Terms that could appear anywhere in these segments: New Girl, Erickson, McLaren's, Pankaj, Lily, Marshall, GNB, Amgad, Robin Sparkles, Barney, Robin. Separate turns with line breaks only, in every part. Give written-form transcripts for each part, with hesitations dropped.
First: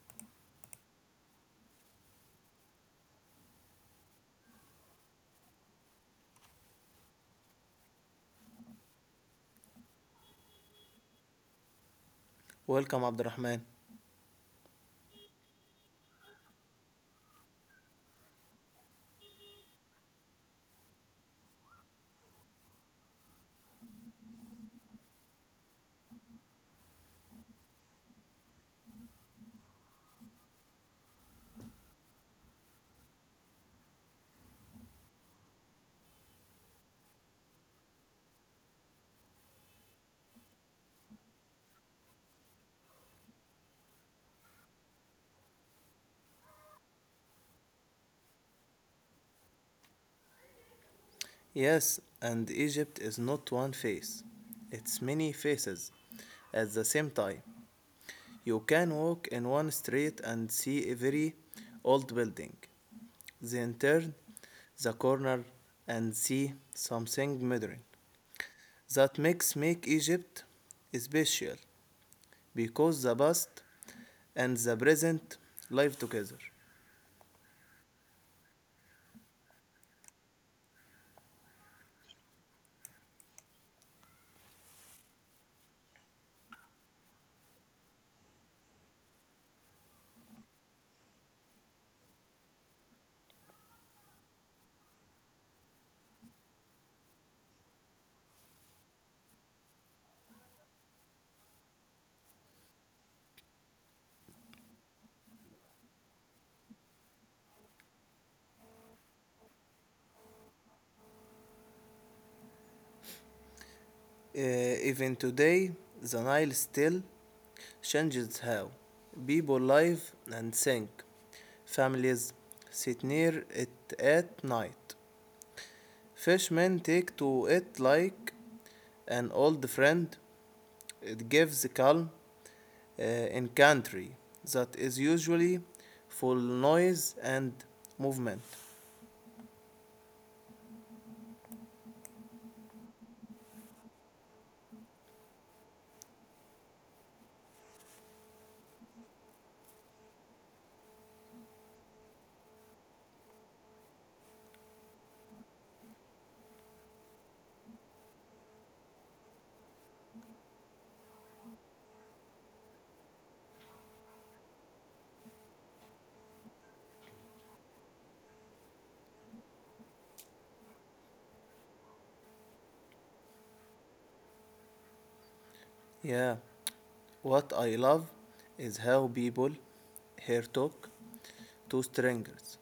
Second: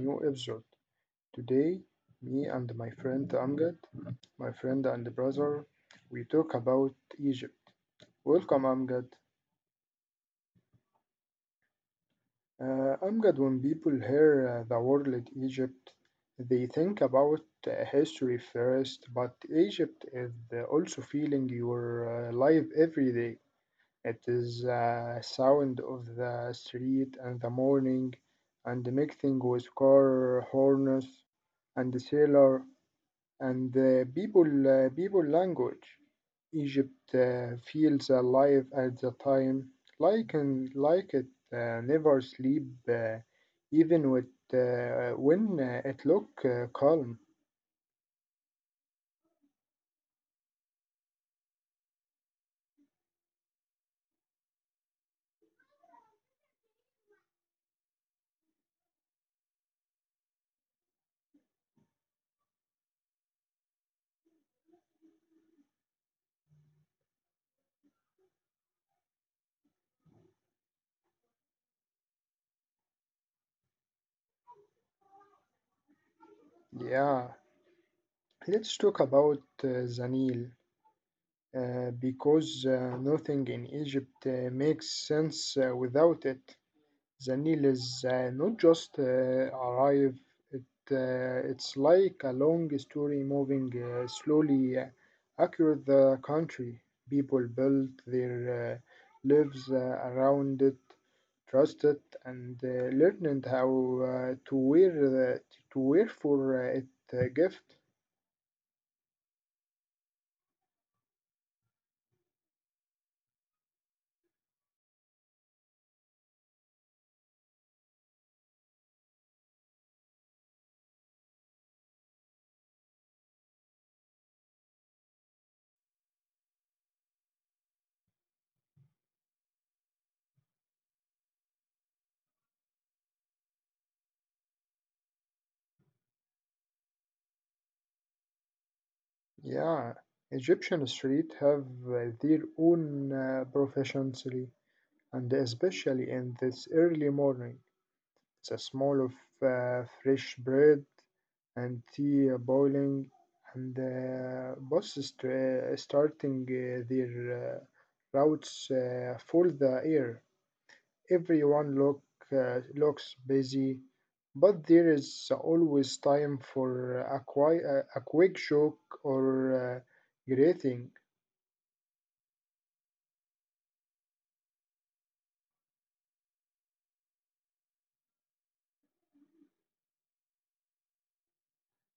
new episode. Today, me and my friend Amgad, my friend and brother, we talk about Egypt. Welcome Amgad.
Welcome,
Amgad, when
Abdurrahman.
people hear the word like Egypt, they think about history first, but Egypt is also feeling your life every day. It is sound of the street and the morning and the mixing with car horns and the sailor and the people people language. Egypt feels alive at the time, like and like it never sleep, even with when it look calm.
Yes, and Egypt is not one face, it's many faces at the same time. You can walk in one street and see a very old building, then turn the corner and see something modern. That makes make Egypt special because the past and the present live together.
Yeah, let's talk about the Nile because nothing in Egypt makes sense without it. The Nile is not just arrive, it, it's like a long story moving slowly across the country. People built their lives around it, trust it, and learned how to wear to wear for it gift.
Uh, even today, the Nile still changes how people live and think. Families sit near it at night. Fishermen take to it like an old friend. It gives calm in country that is usually full noise and movement.
Yeah, Egyptian street have their own proficiency, and especially in this early morning. It's a small of fresh bread and tea boiling and boss starting their routes for the air. Everyone looks busy, but there is always time for a quick joke or greeting.
Yeah. What I love is how people here talk to strangers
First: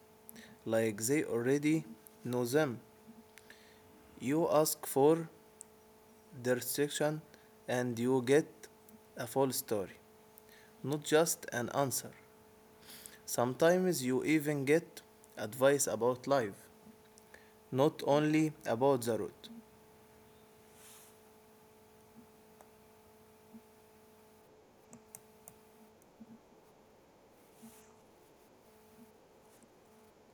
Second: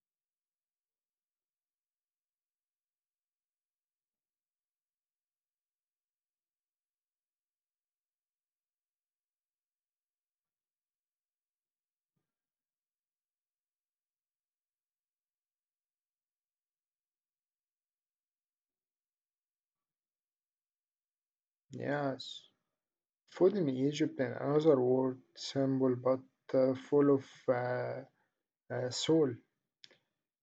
like they already know them. You ask for direction and you get a full story, not just an answer. Sometimes you even get advice about life, not only about the road.
Yes, food in Egypt and another word simple but full of soul.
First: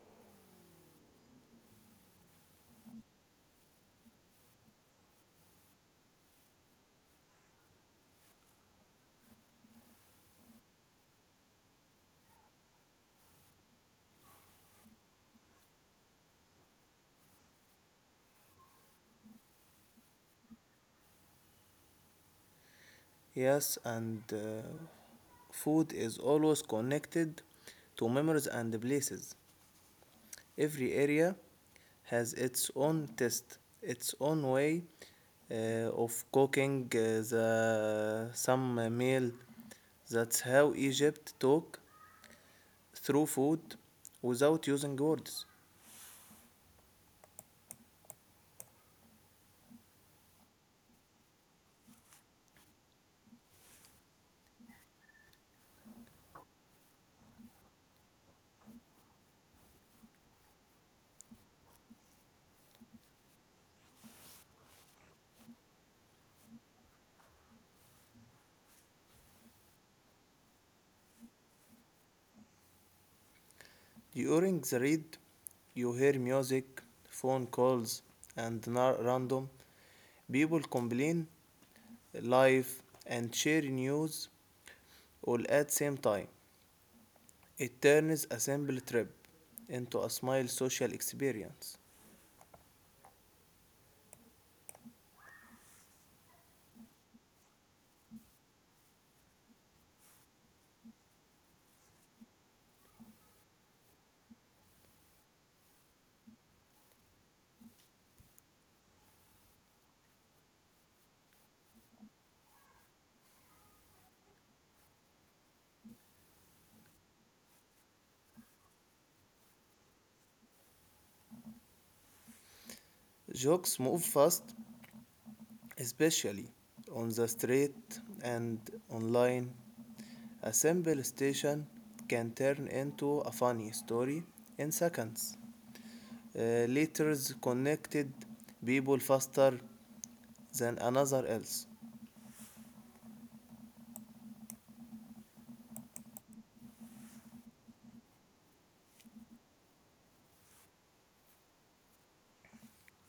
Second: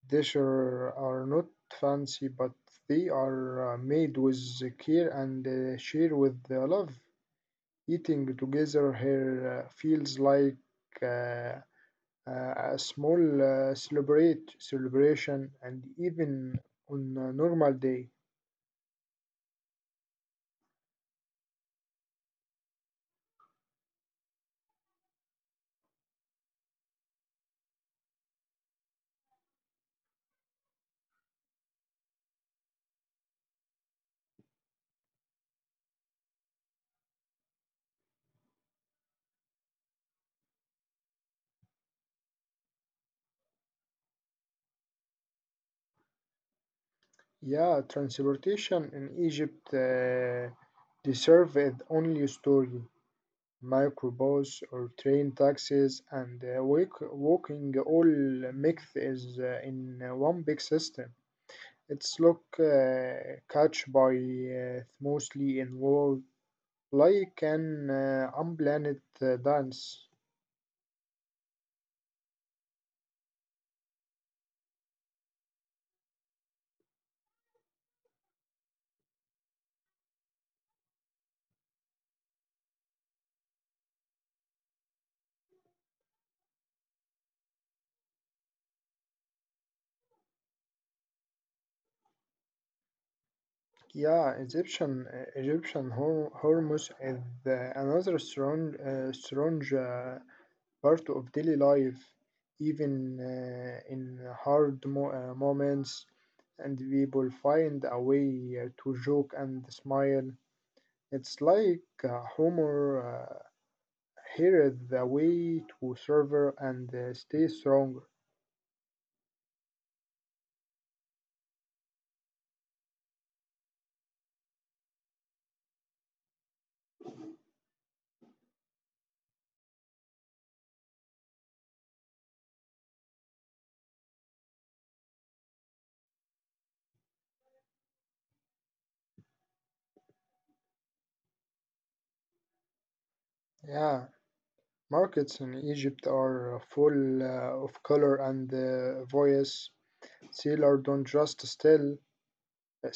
They sure are not fancy, but they are made with care and shared with the love. Eating together here feels like uh, a small celebrate celebration, and even on a normal day.
Yes, and food is always connected to memories and places. Every area has its own taste, its own way uh, of cooking the some meal. That's how Egypt talk through food without using words.
Yeah, transportation in Egypt deserve its only story. Microbus or train taxis and walking all mixed is in one big system. It's look catch by mostly involved like an unplanned dance.
During the read, you hear music, phone calls, and random people complain live and share news all at same time. It turns a simple trip into a small social experience.
Yeah, Egyptian Hormuz is another strong strange part of daily life, even in hard moments, and people find a way to joke and smile. It's like humor uh, here is the way to survive and stay strong.
Jokes move fast, especially on the street and online. A simple station can turn into a funny story in seconds. Letters connected people faster than another else.
Yeah, markets in Egypt are full of color and voice. Sailors don't just sell,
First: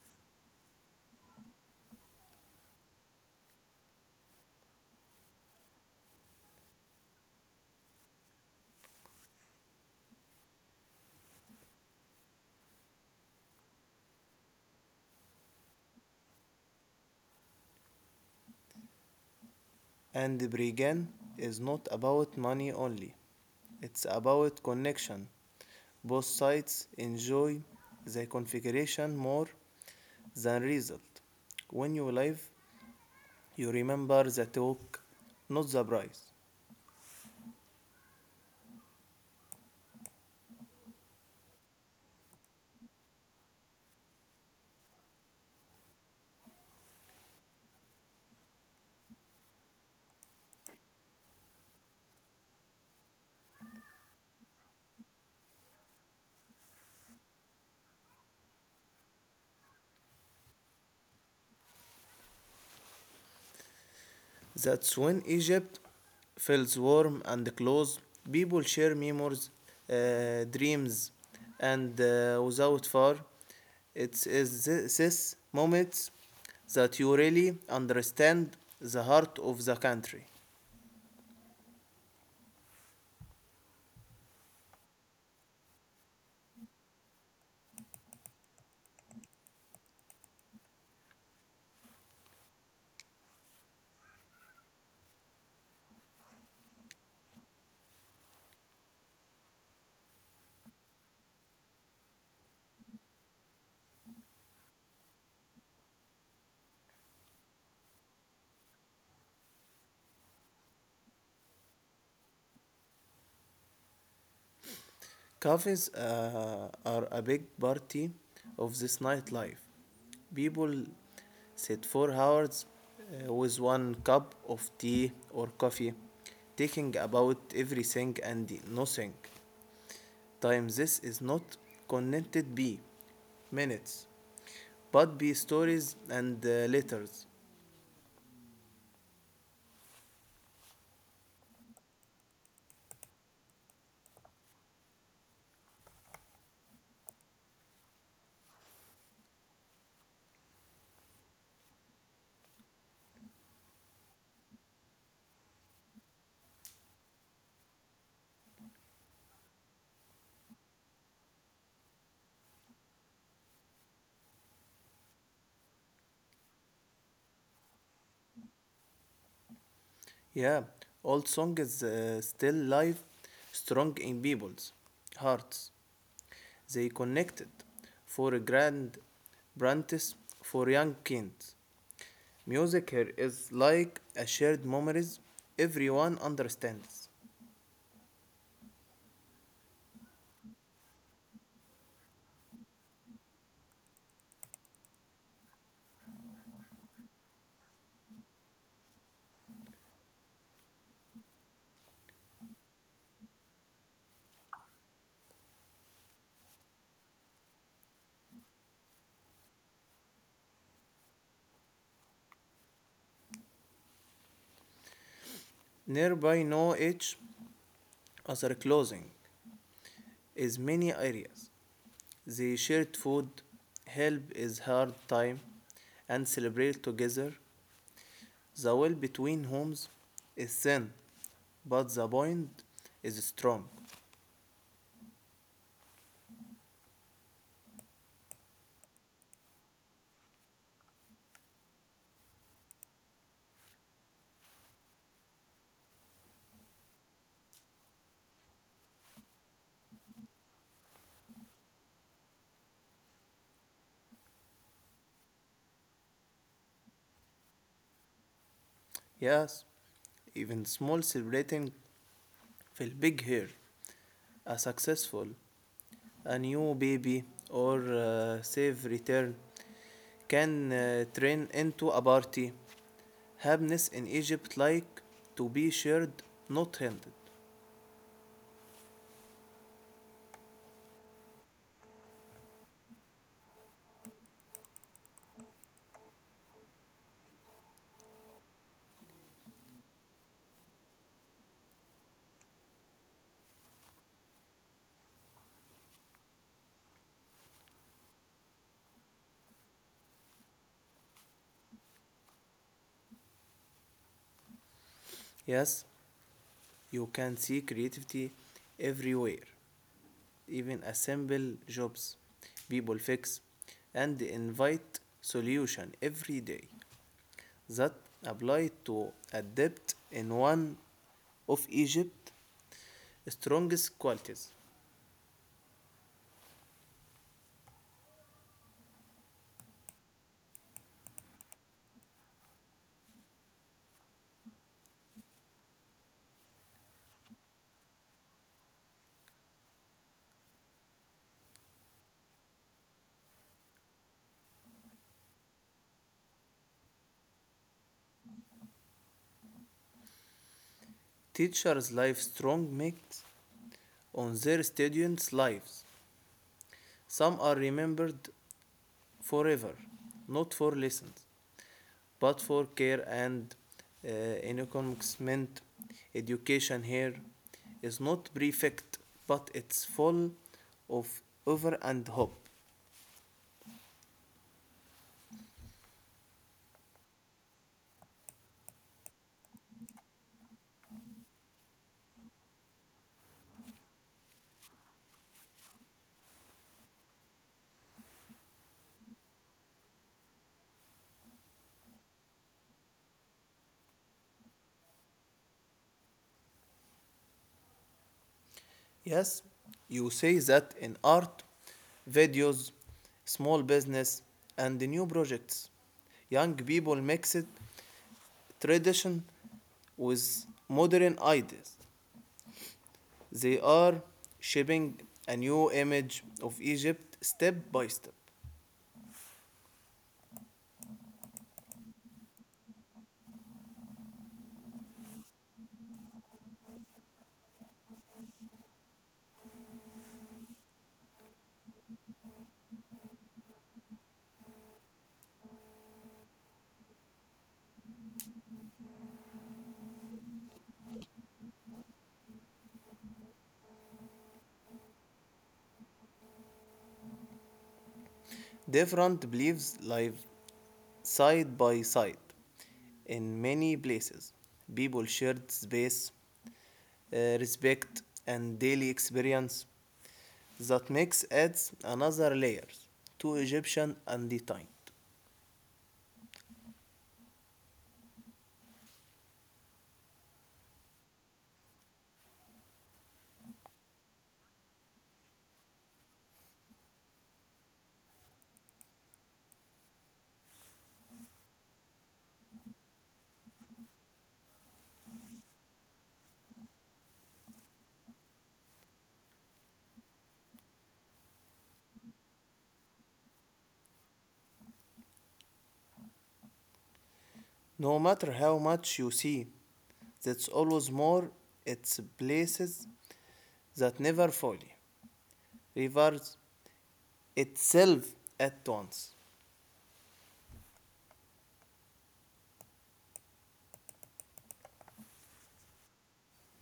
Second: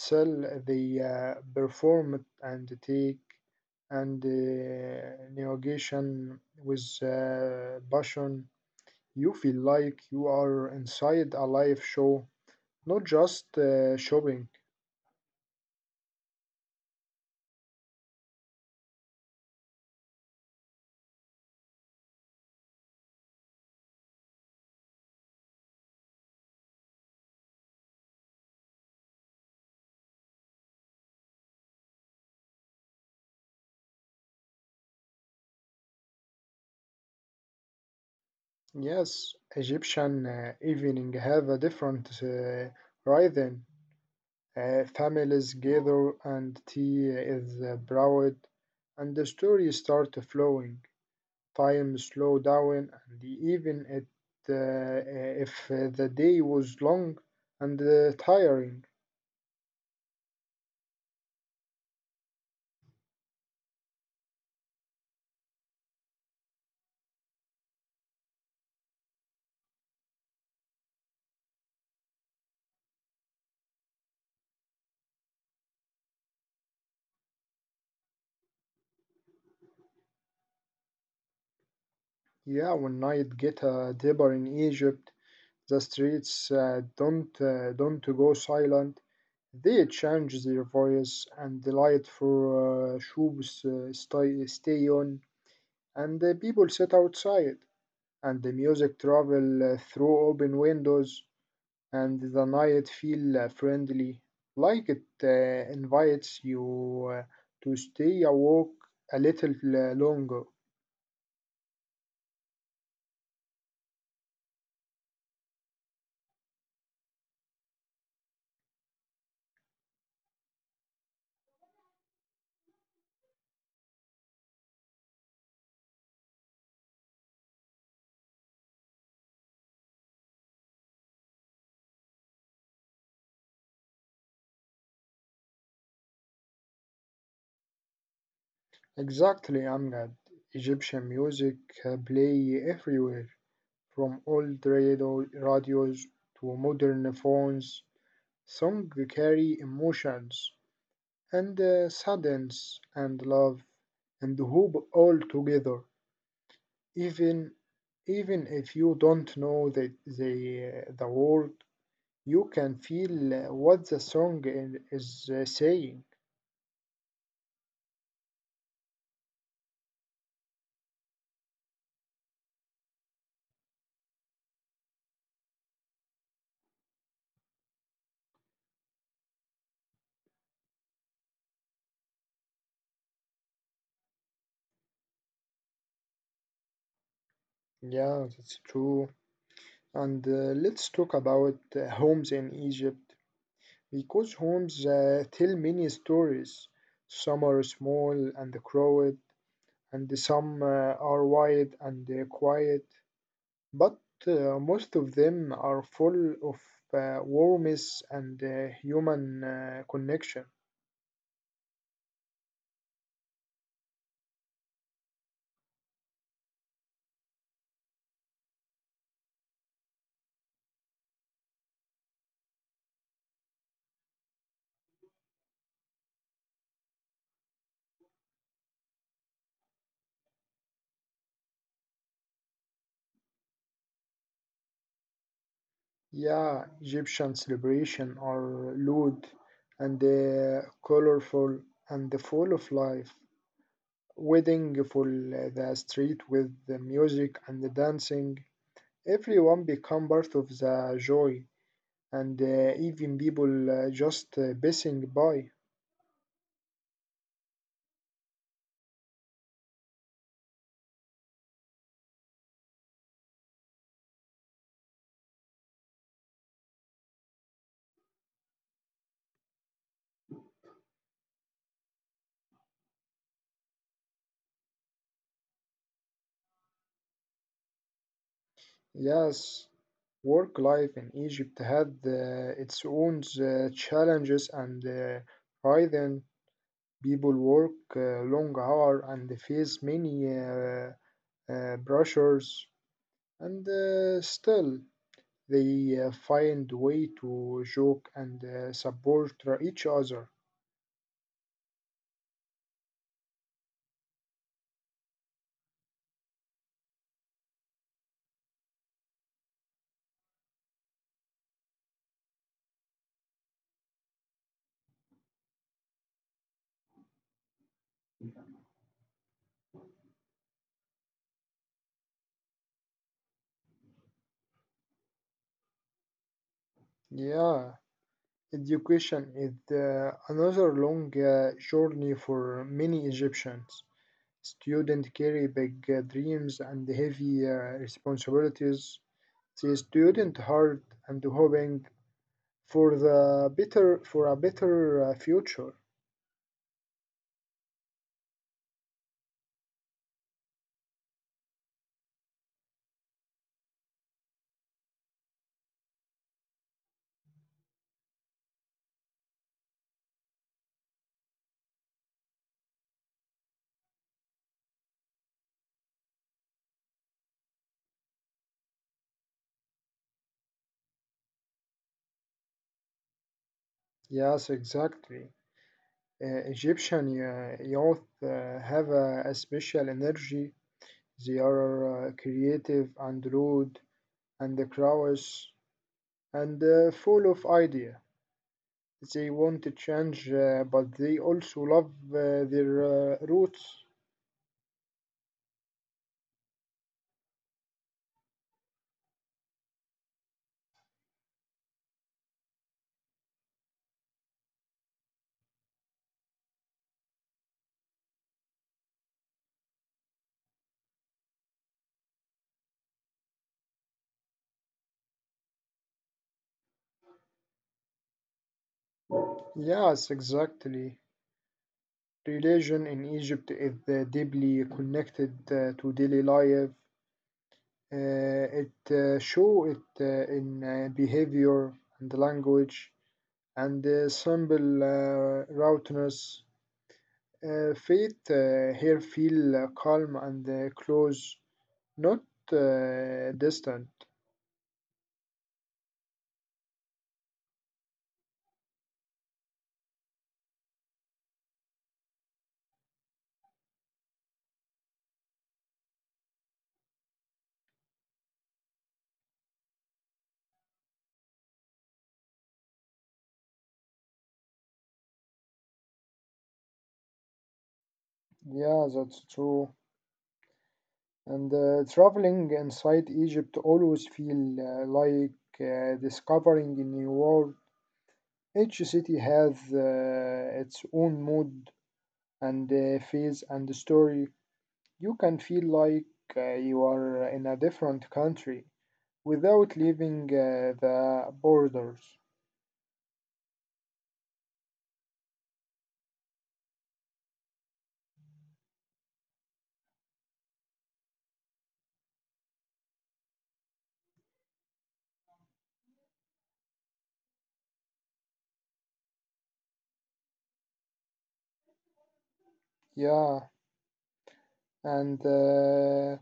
sell they perform and take and navigation with passion. You feel like you are inside a live show, not just shopping.
And brigand is not about money only. It's about connection. Both sides enjoy the configuration more than result. When you live You remember the talk, not the price.
Yes, Egyptian evening have a different rhythm. Families gather and tea is brewed, and the story start flowing. Time slow down and even it, if the day was long and tiring.
That's when Egypt feels warm and close. People share memories, dreams, and without far. It is this moment that you really understand the heart of the country.
Yeah, when night get deeper in Egypt, the streets don't go silent. They change their voice and the light for shoes stay on and the people sit outside and the music travel through open windows and the night feel friendly, like it invites you to stay awoke a little longer.
Cafes are a big party of this nightlife. People sit for hours with one cup of tea or coffee, talking about everything and nothing. Time this is not connected be minutes, but be stories and letters.
Exactly, Amgad. Egyptian music play everywhere, from old radios to modern phones. Songs carry emotions and sadness and love and hope all together, even even if you don't know the word. You can feel what the song is saying.
Yeah, old song is still live, strong in people's hearts. They connected for a grand apprentice for young kids. Music here is like a shared memories everyone understands.
Yeah, that's true. And let's talk about homes in Egypt because homes tell many stories. Some are small and crowded, and some are wide and quiet, but most of them are full of warmth and human connection.
Nearby know each other closing is many areas. They shared food, help is hard time, and celebrate together. The wall between homes is thin, but the bond is strong.
Yeah, Egyptian celebration are loud and colorful and full of life. Wedding full the street with the music and the dancing. Everyone become part of the joy, and even people just passing by.
Yes, even small celebrating feel big here. A successful, a new baby, or safe return can turn into a party. Happiness in Egypt like to be shared, not handed.
Yes, work life in Egypt had its own challenges and pride people work long hour and face many brochures, and still they find way to joke and support each other.
Yes, you can see creativity everywhere, even assemble jobs people fix and invite solution every day that apply to adept in one of Egypt's strongest qualities.
Yeah, education is another long journey for many Egyptians. Students carry big dreams and heavy responsibilities. The student hard and hoping for a better future.
Teachers lives strong makes on their students' lives. Some are remembered forever, not for lessons, but for care and uh, encouragement. Education here is not perfect, but it's full of over and hope.
Yes, exactly. Egyptian youth have a special energy. They are creative and rude and curious and full of idea. They want to change, but they also love their roots.
Yes, you say that in art, videos, small business, and new projects. Young people mix it tradition with modern ideas. They are shaping a new image of Egypt step by step.
Yes, exactly. Religion in Egypt is deeply connected to daily life. It show it in behavior and language. And simple roundness. Faith here feel calm and close, not distant.
Different beliefs live side by side. In many places, people shared space, respect, and daily experience that makes adds another layer to Egyptian undefined.
Yeah, that's true. And traveling inside Egypt always feel like discovering a new world. Each city has its own mood and phase and story. You can feel like you are in a different country without leaving the borders.
No matter how much you see, that's always more its places that never fully reveals itself at once.
Yeah, and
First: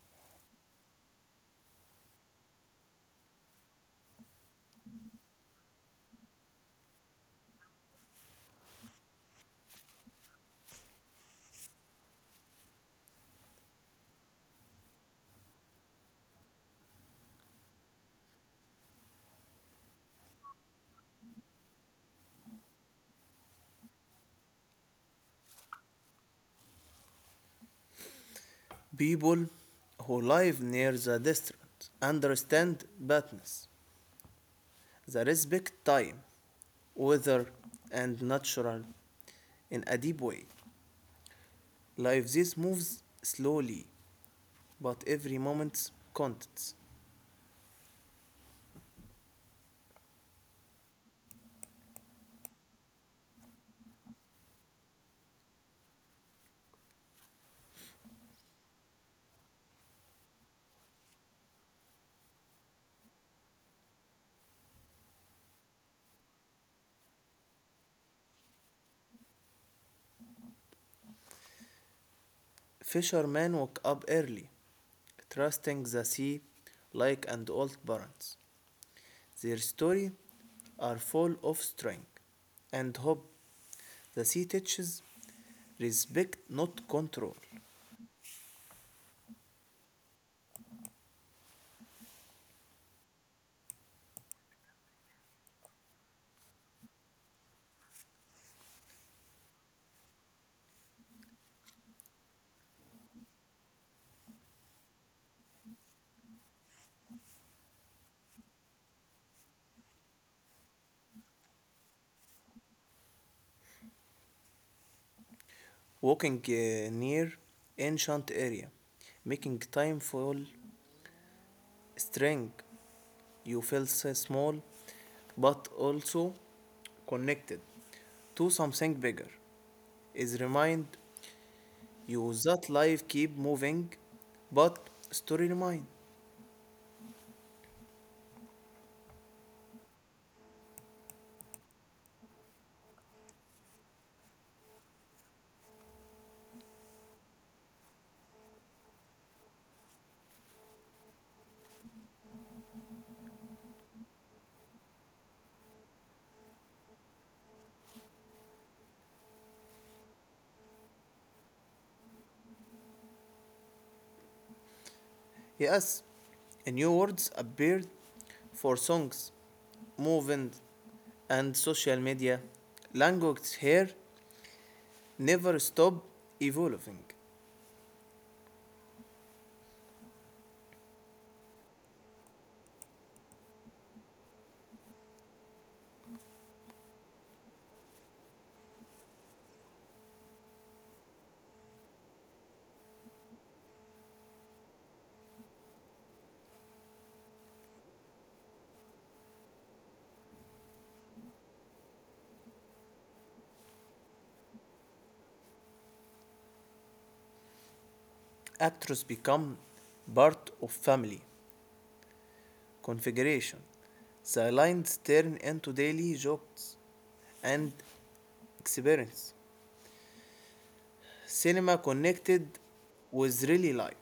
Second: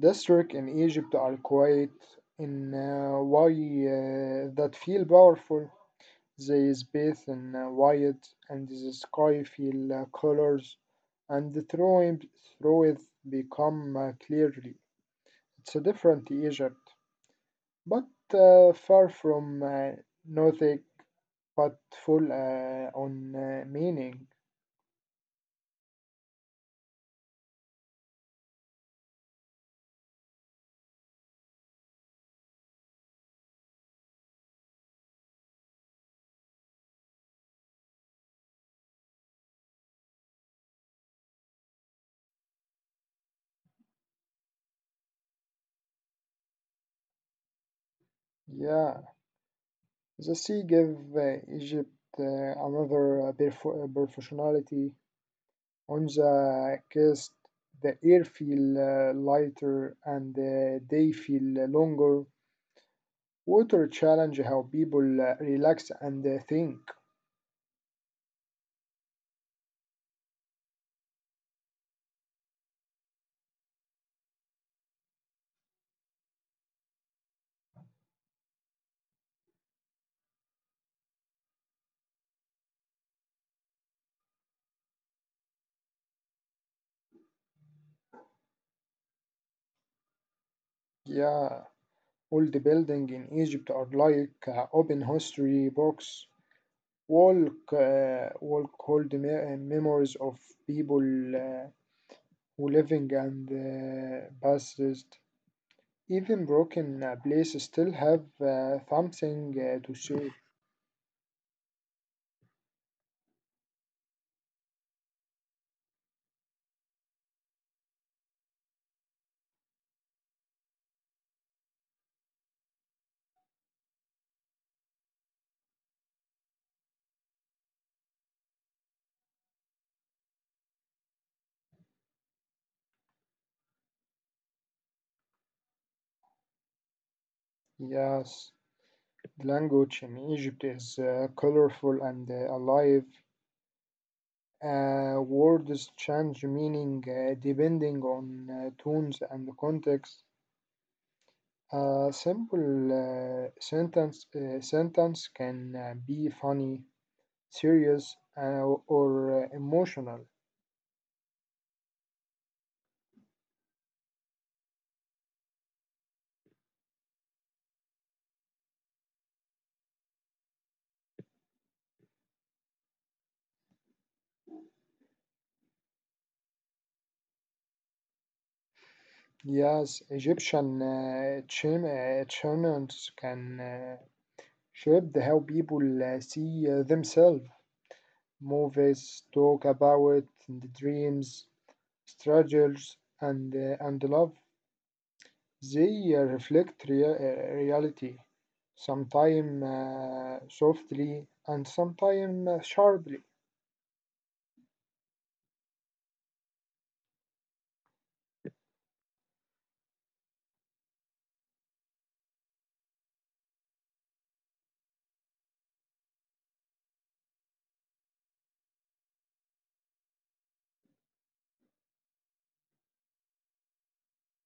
districts in Egypt are quite in why that feel powerful. They bathe in white, and the sky feel colors, and through it become clearly. It's a different Egypt, but far from nothing, but full on meaning.
People who live near the district understand badness, the respect time, weather, and natural in a deep way. Life this moves slowly, but every moment counts.
Yeah. The sea gave Egypt another professionality on the coast. The air feel lighter and the day feel longer. Water challenge how people relax and think.
Fishermen woke up early, trusting the sea like an old parents. Their story are full of strength and hope. The sea teaches respect, not control.
Yeah, all the building in Egypt are like open history books. Walk hold memories of people uh, who living and past. Even broken places still have something to say.
Walking near ancient area, making time feel strength. You feel so small, but also connected to something bigger. Is remind you that life keep moving, but story remind.
Yes, the language in Egypt is colorful and alive. Words change meaning depending on tones and context. A simple sentence can be funny, serious, or emotional.
Yes, new words appeared for songs, movement, and social media. Language here never stop evolving.
Yes, Egyptian chants can shaped how people see themselves. Movies talk about the dreams, struggles, and love. They reflect reality, sometimes softly and sometimes sharply.
Actors become part of family configuration. The lines turn into daily jokes and experience. Cinema connected with really life.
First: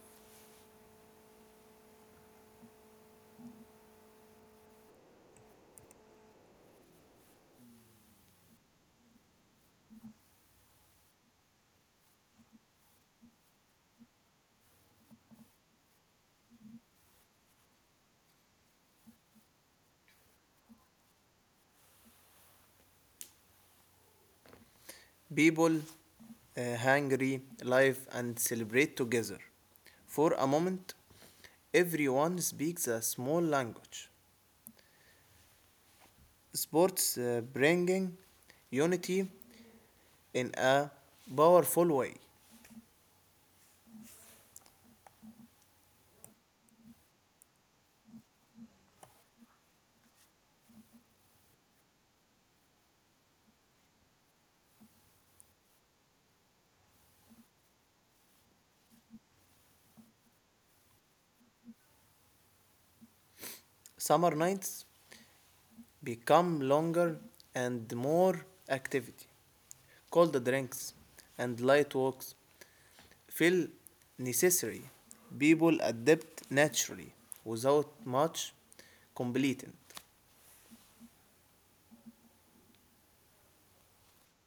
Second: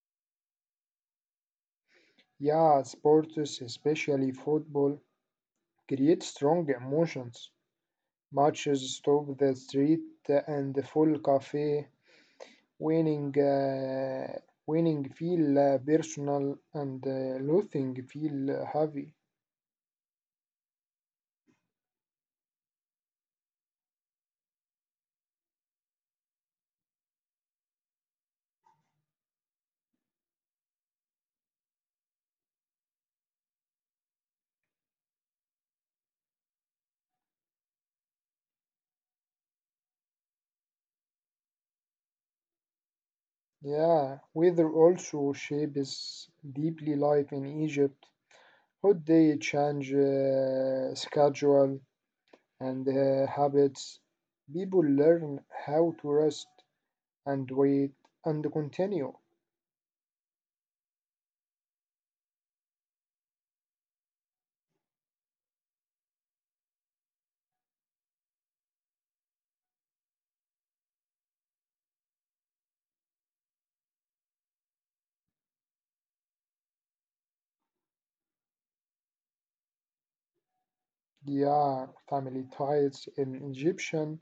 Yeah, sports, especially football, create strong emotions. Matches stop the street and the full cafe winning winning feel personal and losing feel heavy.
People hungry, live, and celebrate together. For a moment, everyone speaks a small language. Sports bringing unity in a powerful way.
Yeah, weather also shapes deeply life in Egypt. Hot day change schedule and habits. People learn how to rest and wait and continue.
Summer nights become longer and more activity. Cold drinks and light walks feel necessary. People adapt naturally without much completing.
Yeah, family ties in Egyptian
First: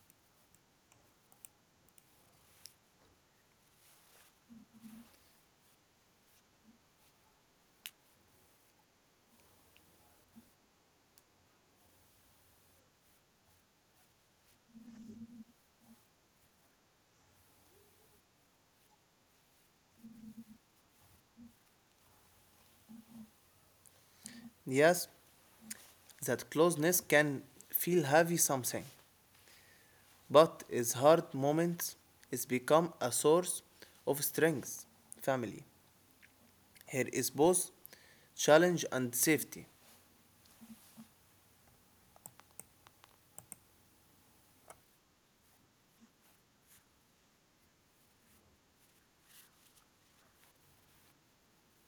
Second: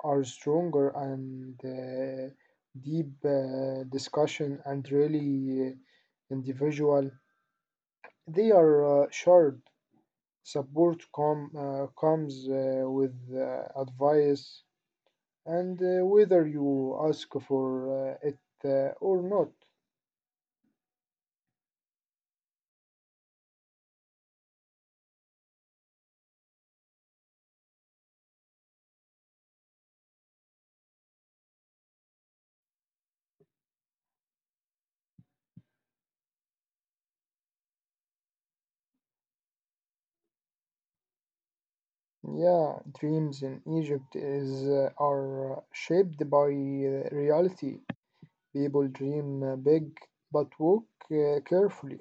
are stronger and deep discussion and really individual. They are shared. Support comes with advice, and whether you ask for it or not.
Yes, that closeness can feel heavy something, but is hard moments is become a source of strength. Family. Here is both challenge and safety.
Yeah, dreams in Egypt is are shaped by reality. People dream big, but walk carefully,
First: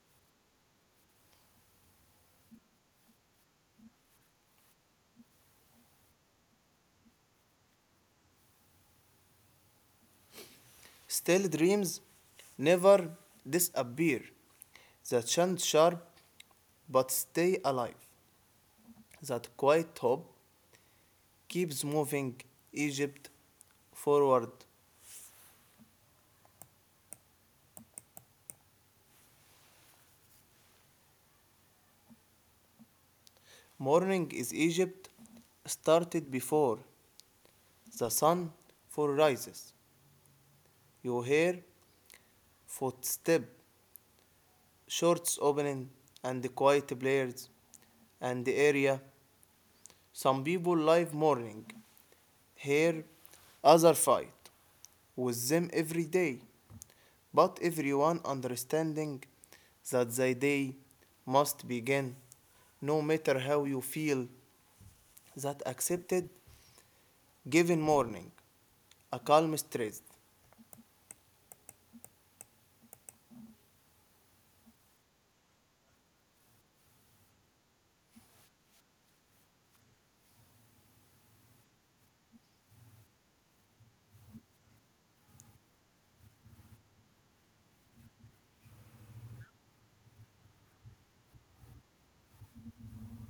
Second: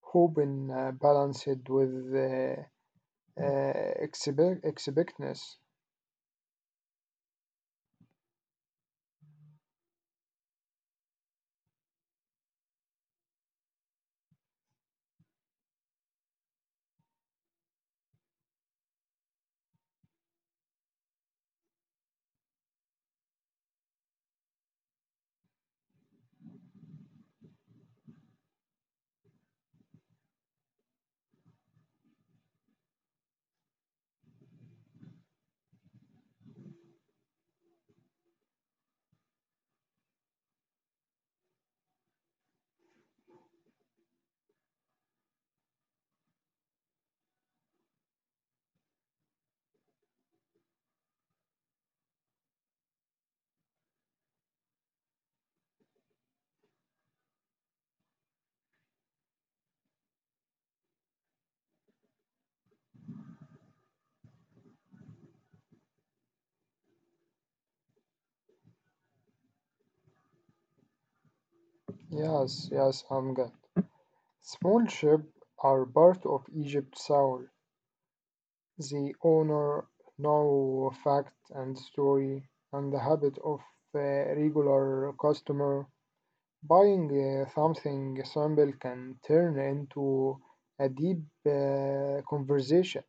who been balanced with expectness.
Still dreams never disappear. The chant sharp but stay alive. That quiet hope keeps moving Egypt forward. Morning is Egypt started before the sun for rises. You hear footsteps, shorts opening, and the quiet players, and the area. Some people live morning, here, other fight with them every day, but everyone understanding that the day must begin, no matter how you feel. That accepted, given morning, a calm stress.
Yes, yes, I'm good. Small ships are part of Egypt's soul. They honor no fact and story and the habit of a regular customer. Buying something simple can turn into a deep conversation.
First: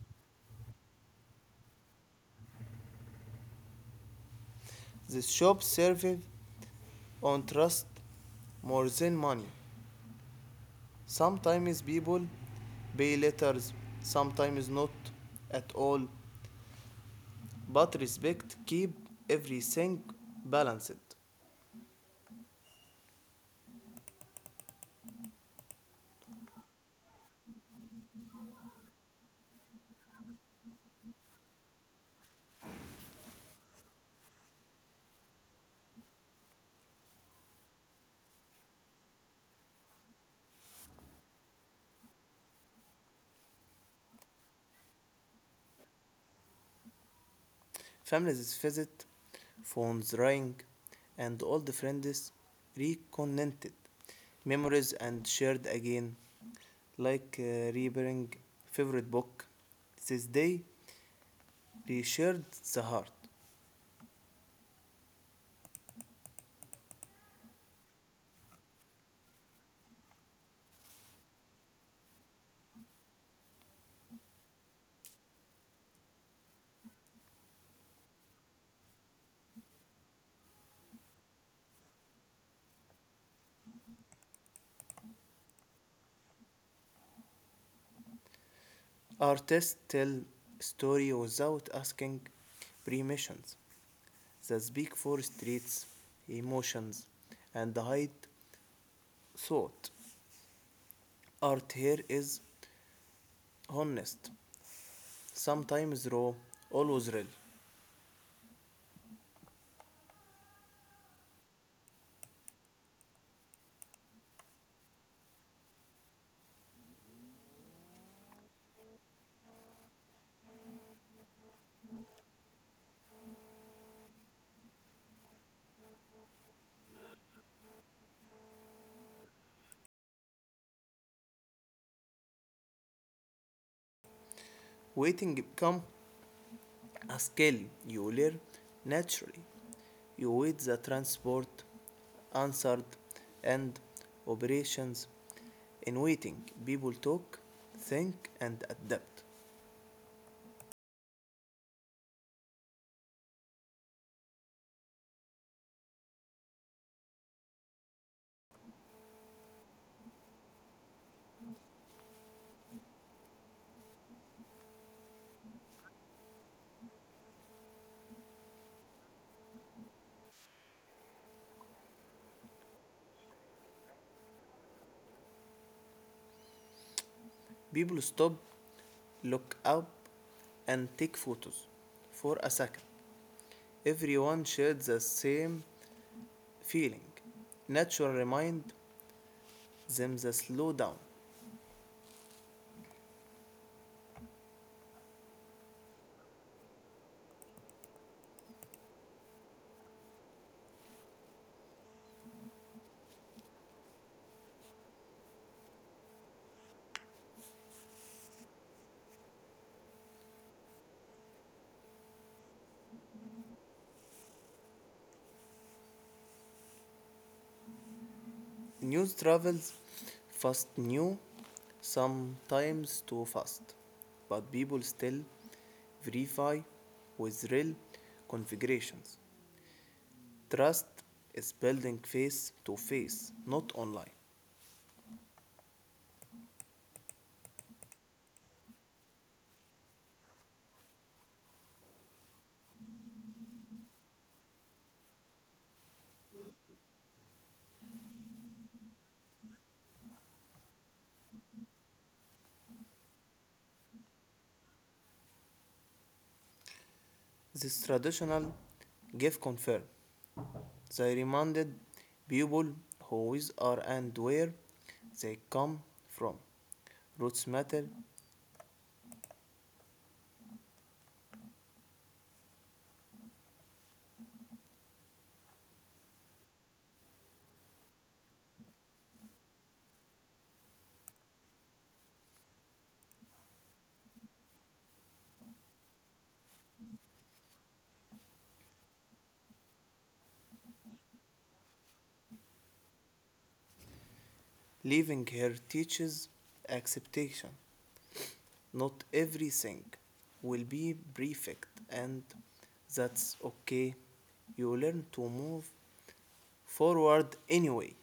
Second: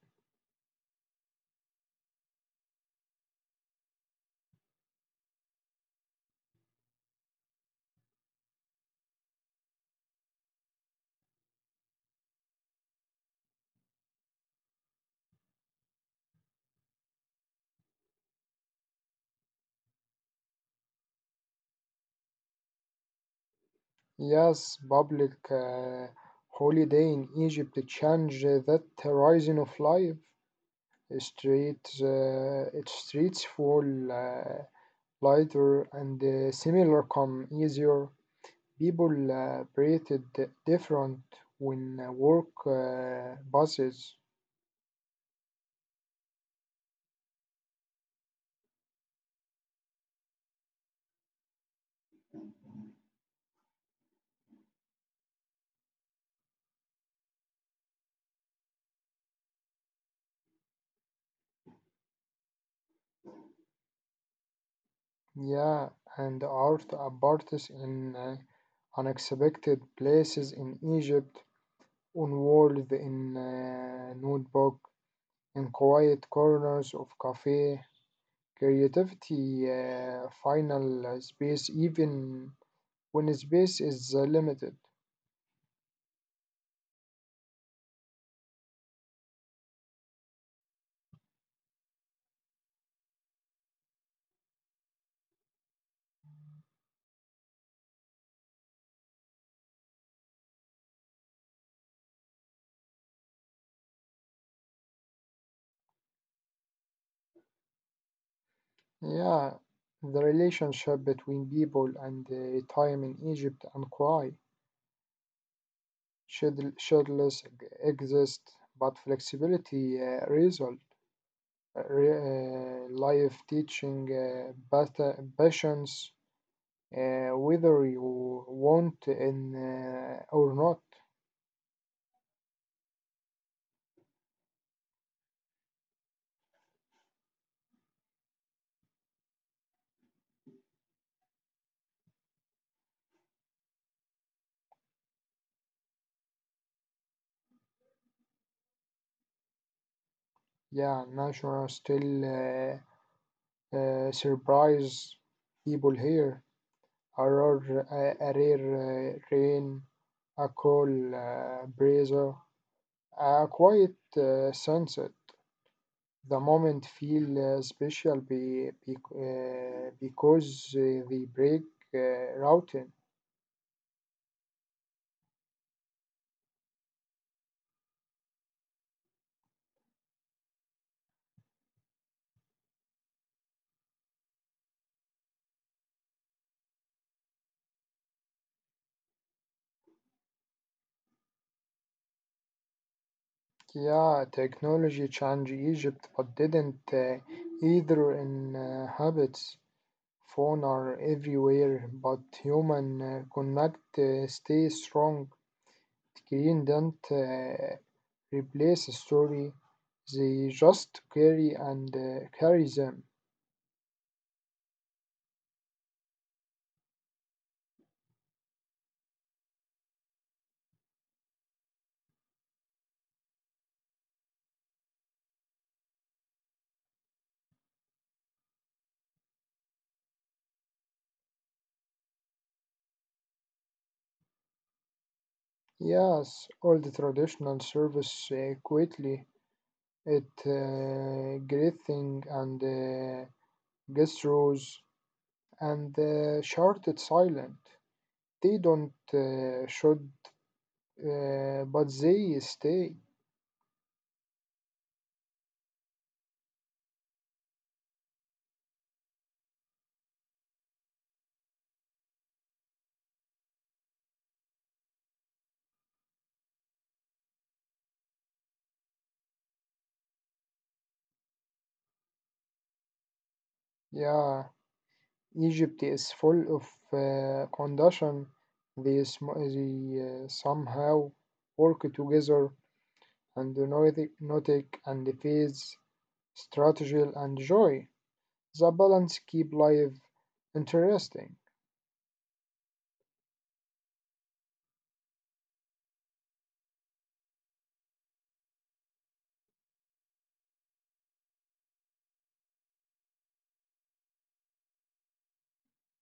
The shop served on trust more than money. Sometimes people pay letters, sometimes not at all, but respect keep everything balanced.
Yes, public holiday in Egypt changed that horizon of life. Its streets full lighter and similar come easier. People breathed different when work buses.
Families visit, phones ring, and old friends reconnected. Memories and shared again, like reburying favorite book. This day reshared the heart.
Yeah, and art apartists in unexpected places in Egypt, on walls in notebook, in quiet corners of cafe, creativity final space even when space is limited.
Artists tell story without asking permissions. The speak for streets, emotions, and hide thought. Art here is honest, sometimes raw, always real.
Yeah, the relationship between people and time in Egypt and Kwai should shadowless exist, but flexibility result. Life teaching passions, whether you want in or not.
Waiting become a skill you learn naturally. You wait the transport, answered, and operations. In waiting, people talk, think, and adapt.
Yeah, nature still surprise people here. A rare rain, a cool breeze, a quiet sunset. The moment feel special because they break routine.
People stop, look up, and take photos for a second. Everyone shared the same feeling. Nature reminded them the slow down.
Yeah, technology changed Egypt, but didn't either in habits. Phones are everywhere, but human connect stay strong. Screen don't replace a story; they just carry and carry them.
News travels fast new, sometimes too fast. But people still verify with real configurations. Trust is building face to face, not online.
Yes, all the traditional service quietly it greeting and gestures and shouted silent. They don't should. But they stay.
This traditional give confirm They reminded people who is are and where they come from. Roots matter,
Yeah, Egypt is full of condition. They somehow work together and notic and phase, strategy and joy. The balance keep life interesting.
leaving her teaches acceptation. Not everything will be perfect, and that's okay. You learn to move forward anyway.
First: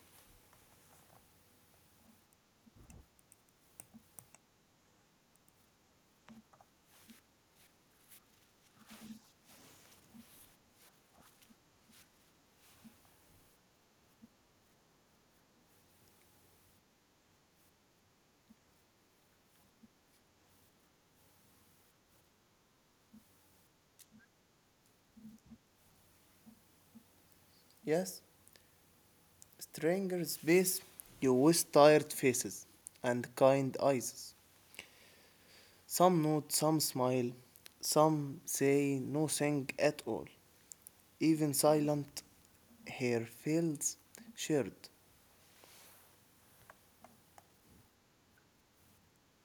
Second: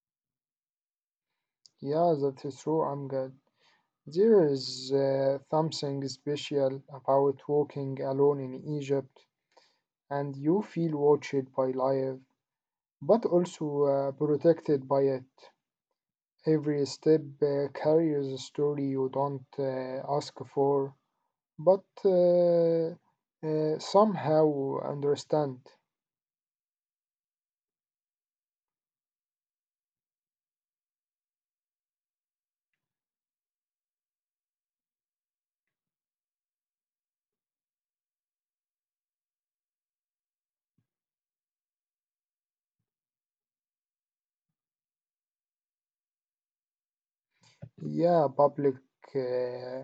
Yeah, that's true, I'm good. There is something special about walking alone in Egypt, and you feel watched by life, but also protected by it. Every step carries a story you don't ask for, but somehow understand.
Yes, Strangers face you with tired faces and kind eyes. Some nod, some smile, some say nothing at all. Even silent hair feels shared.
Yeah, uh,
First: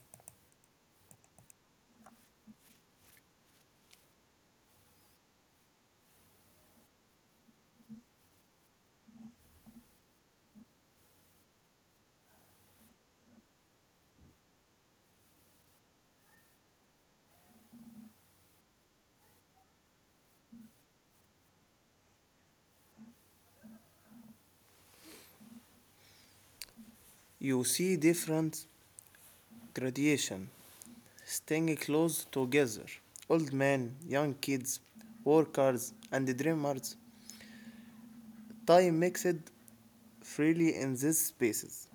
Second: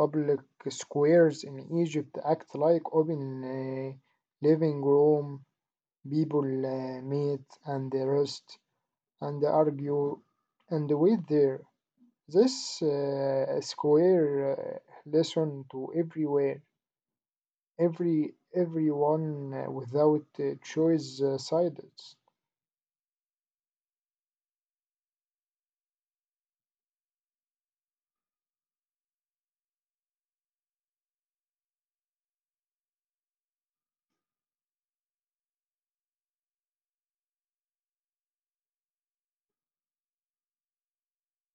public squares in Egypt act like open living room. People meet and they roast and they argue and they wait there. This square lesson to everywhere, everyone without choice sides.
You see different gradation staying close together. Old men, young kids, workers, and dreamers. Time mixed freely in these spaces.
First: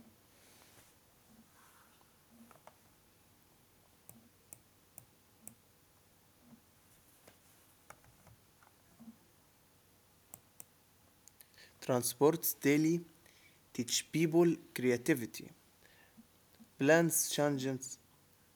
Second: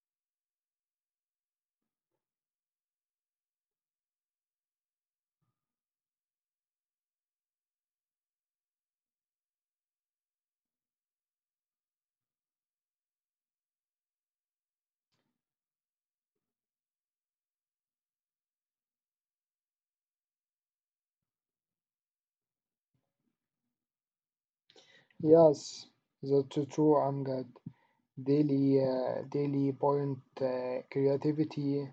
Transports daily teach people creativity. Plans changes,
Yes, that's true. I'm good. Daily point creativity,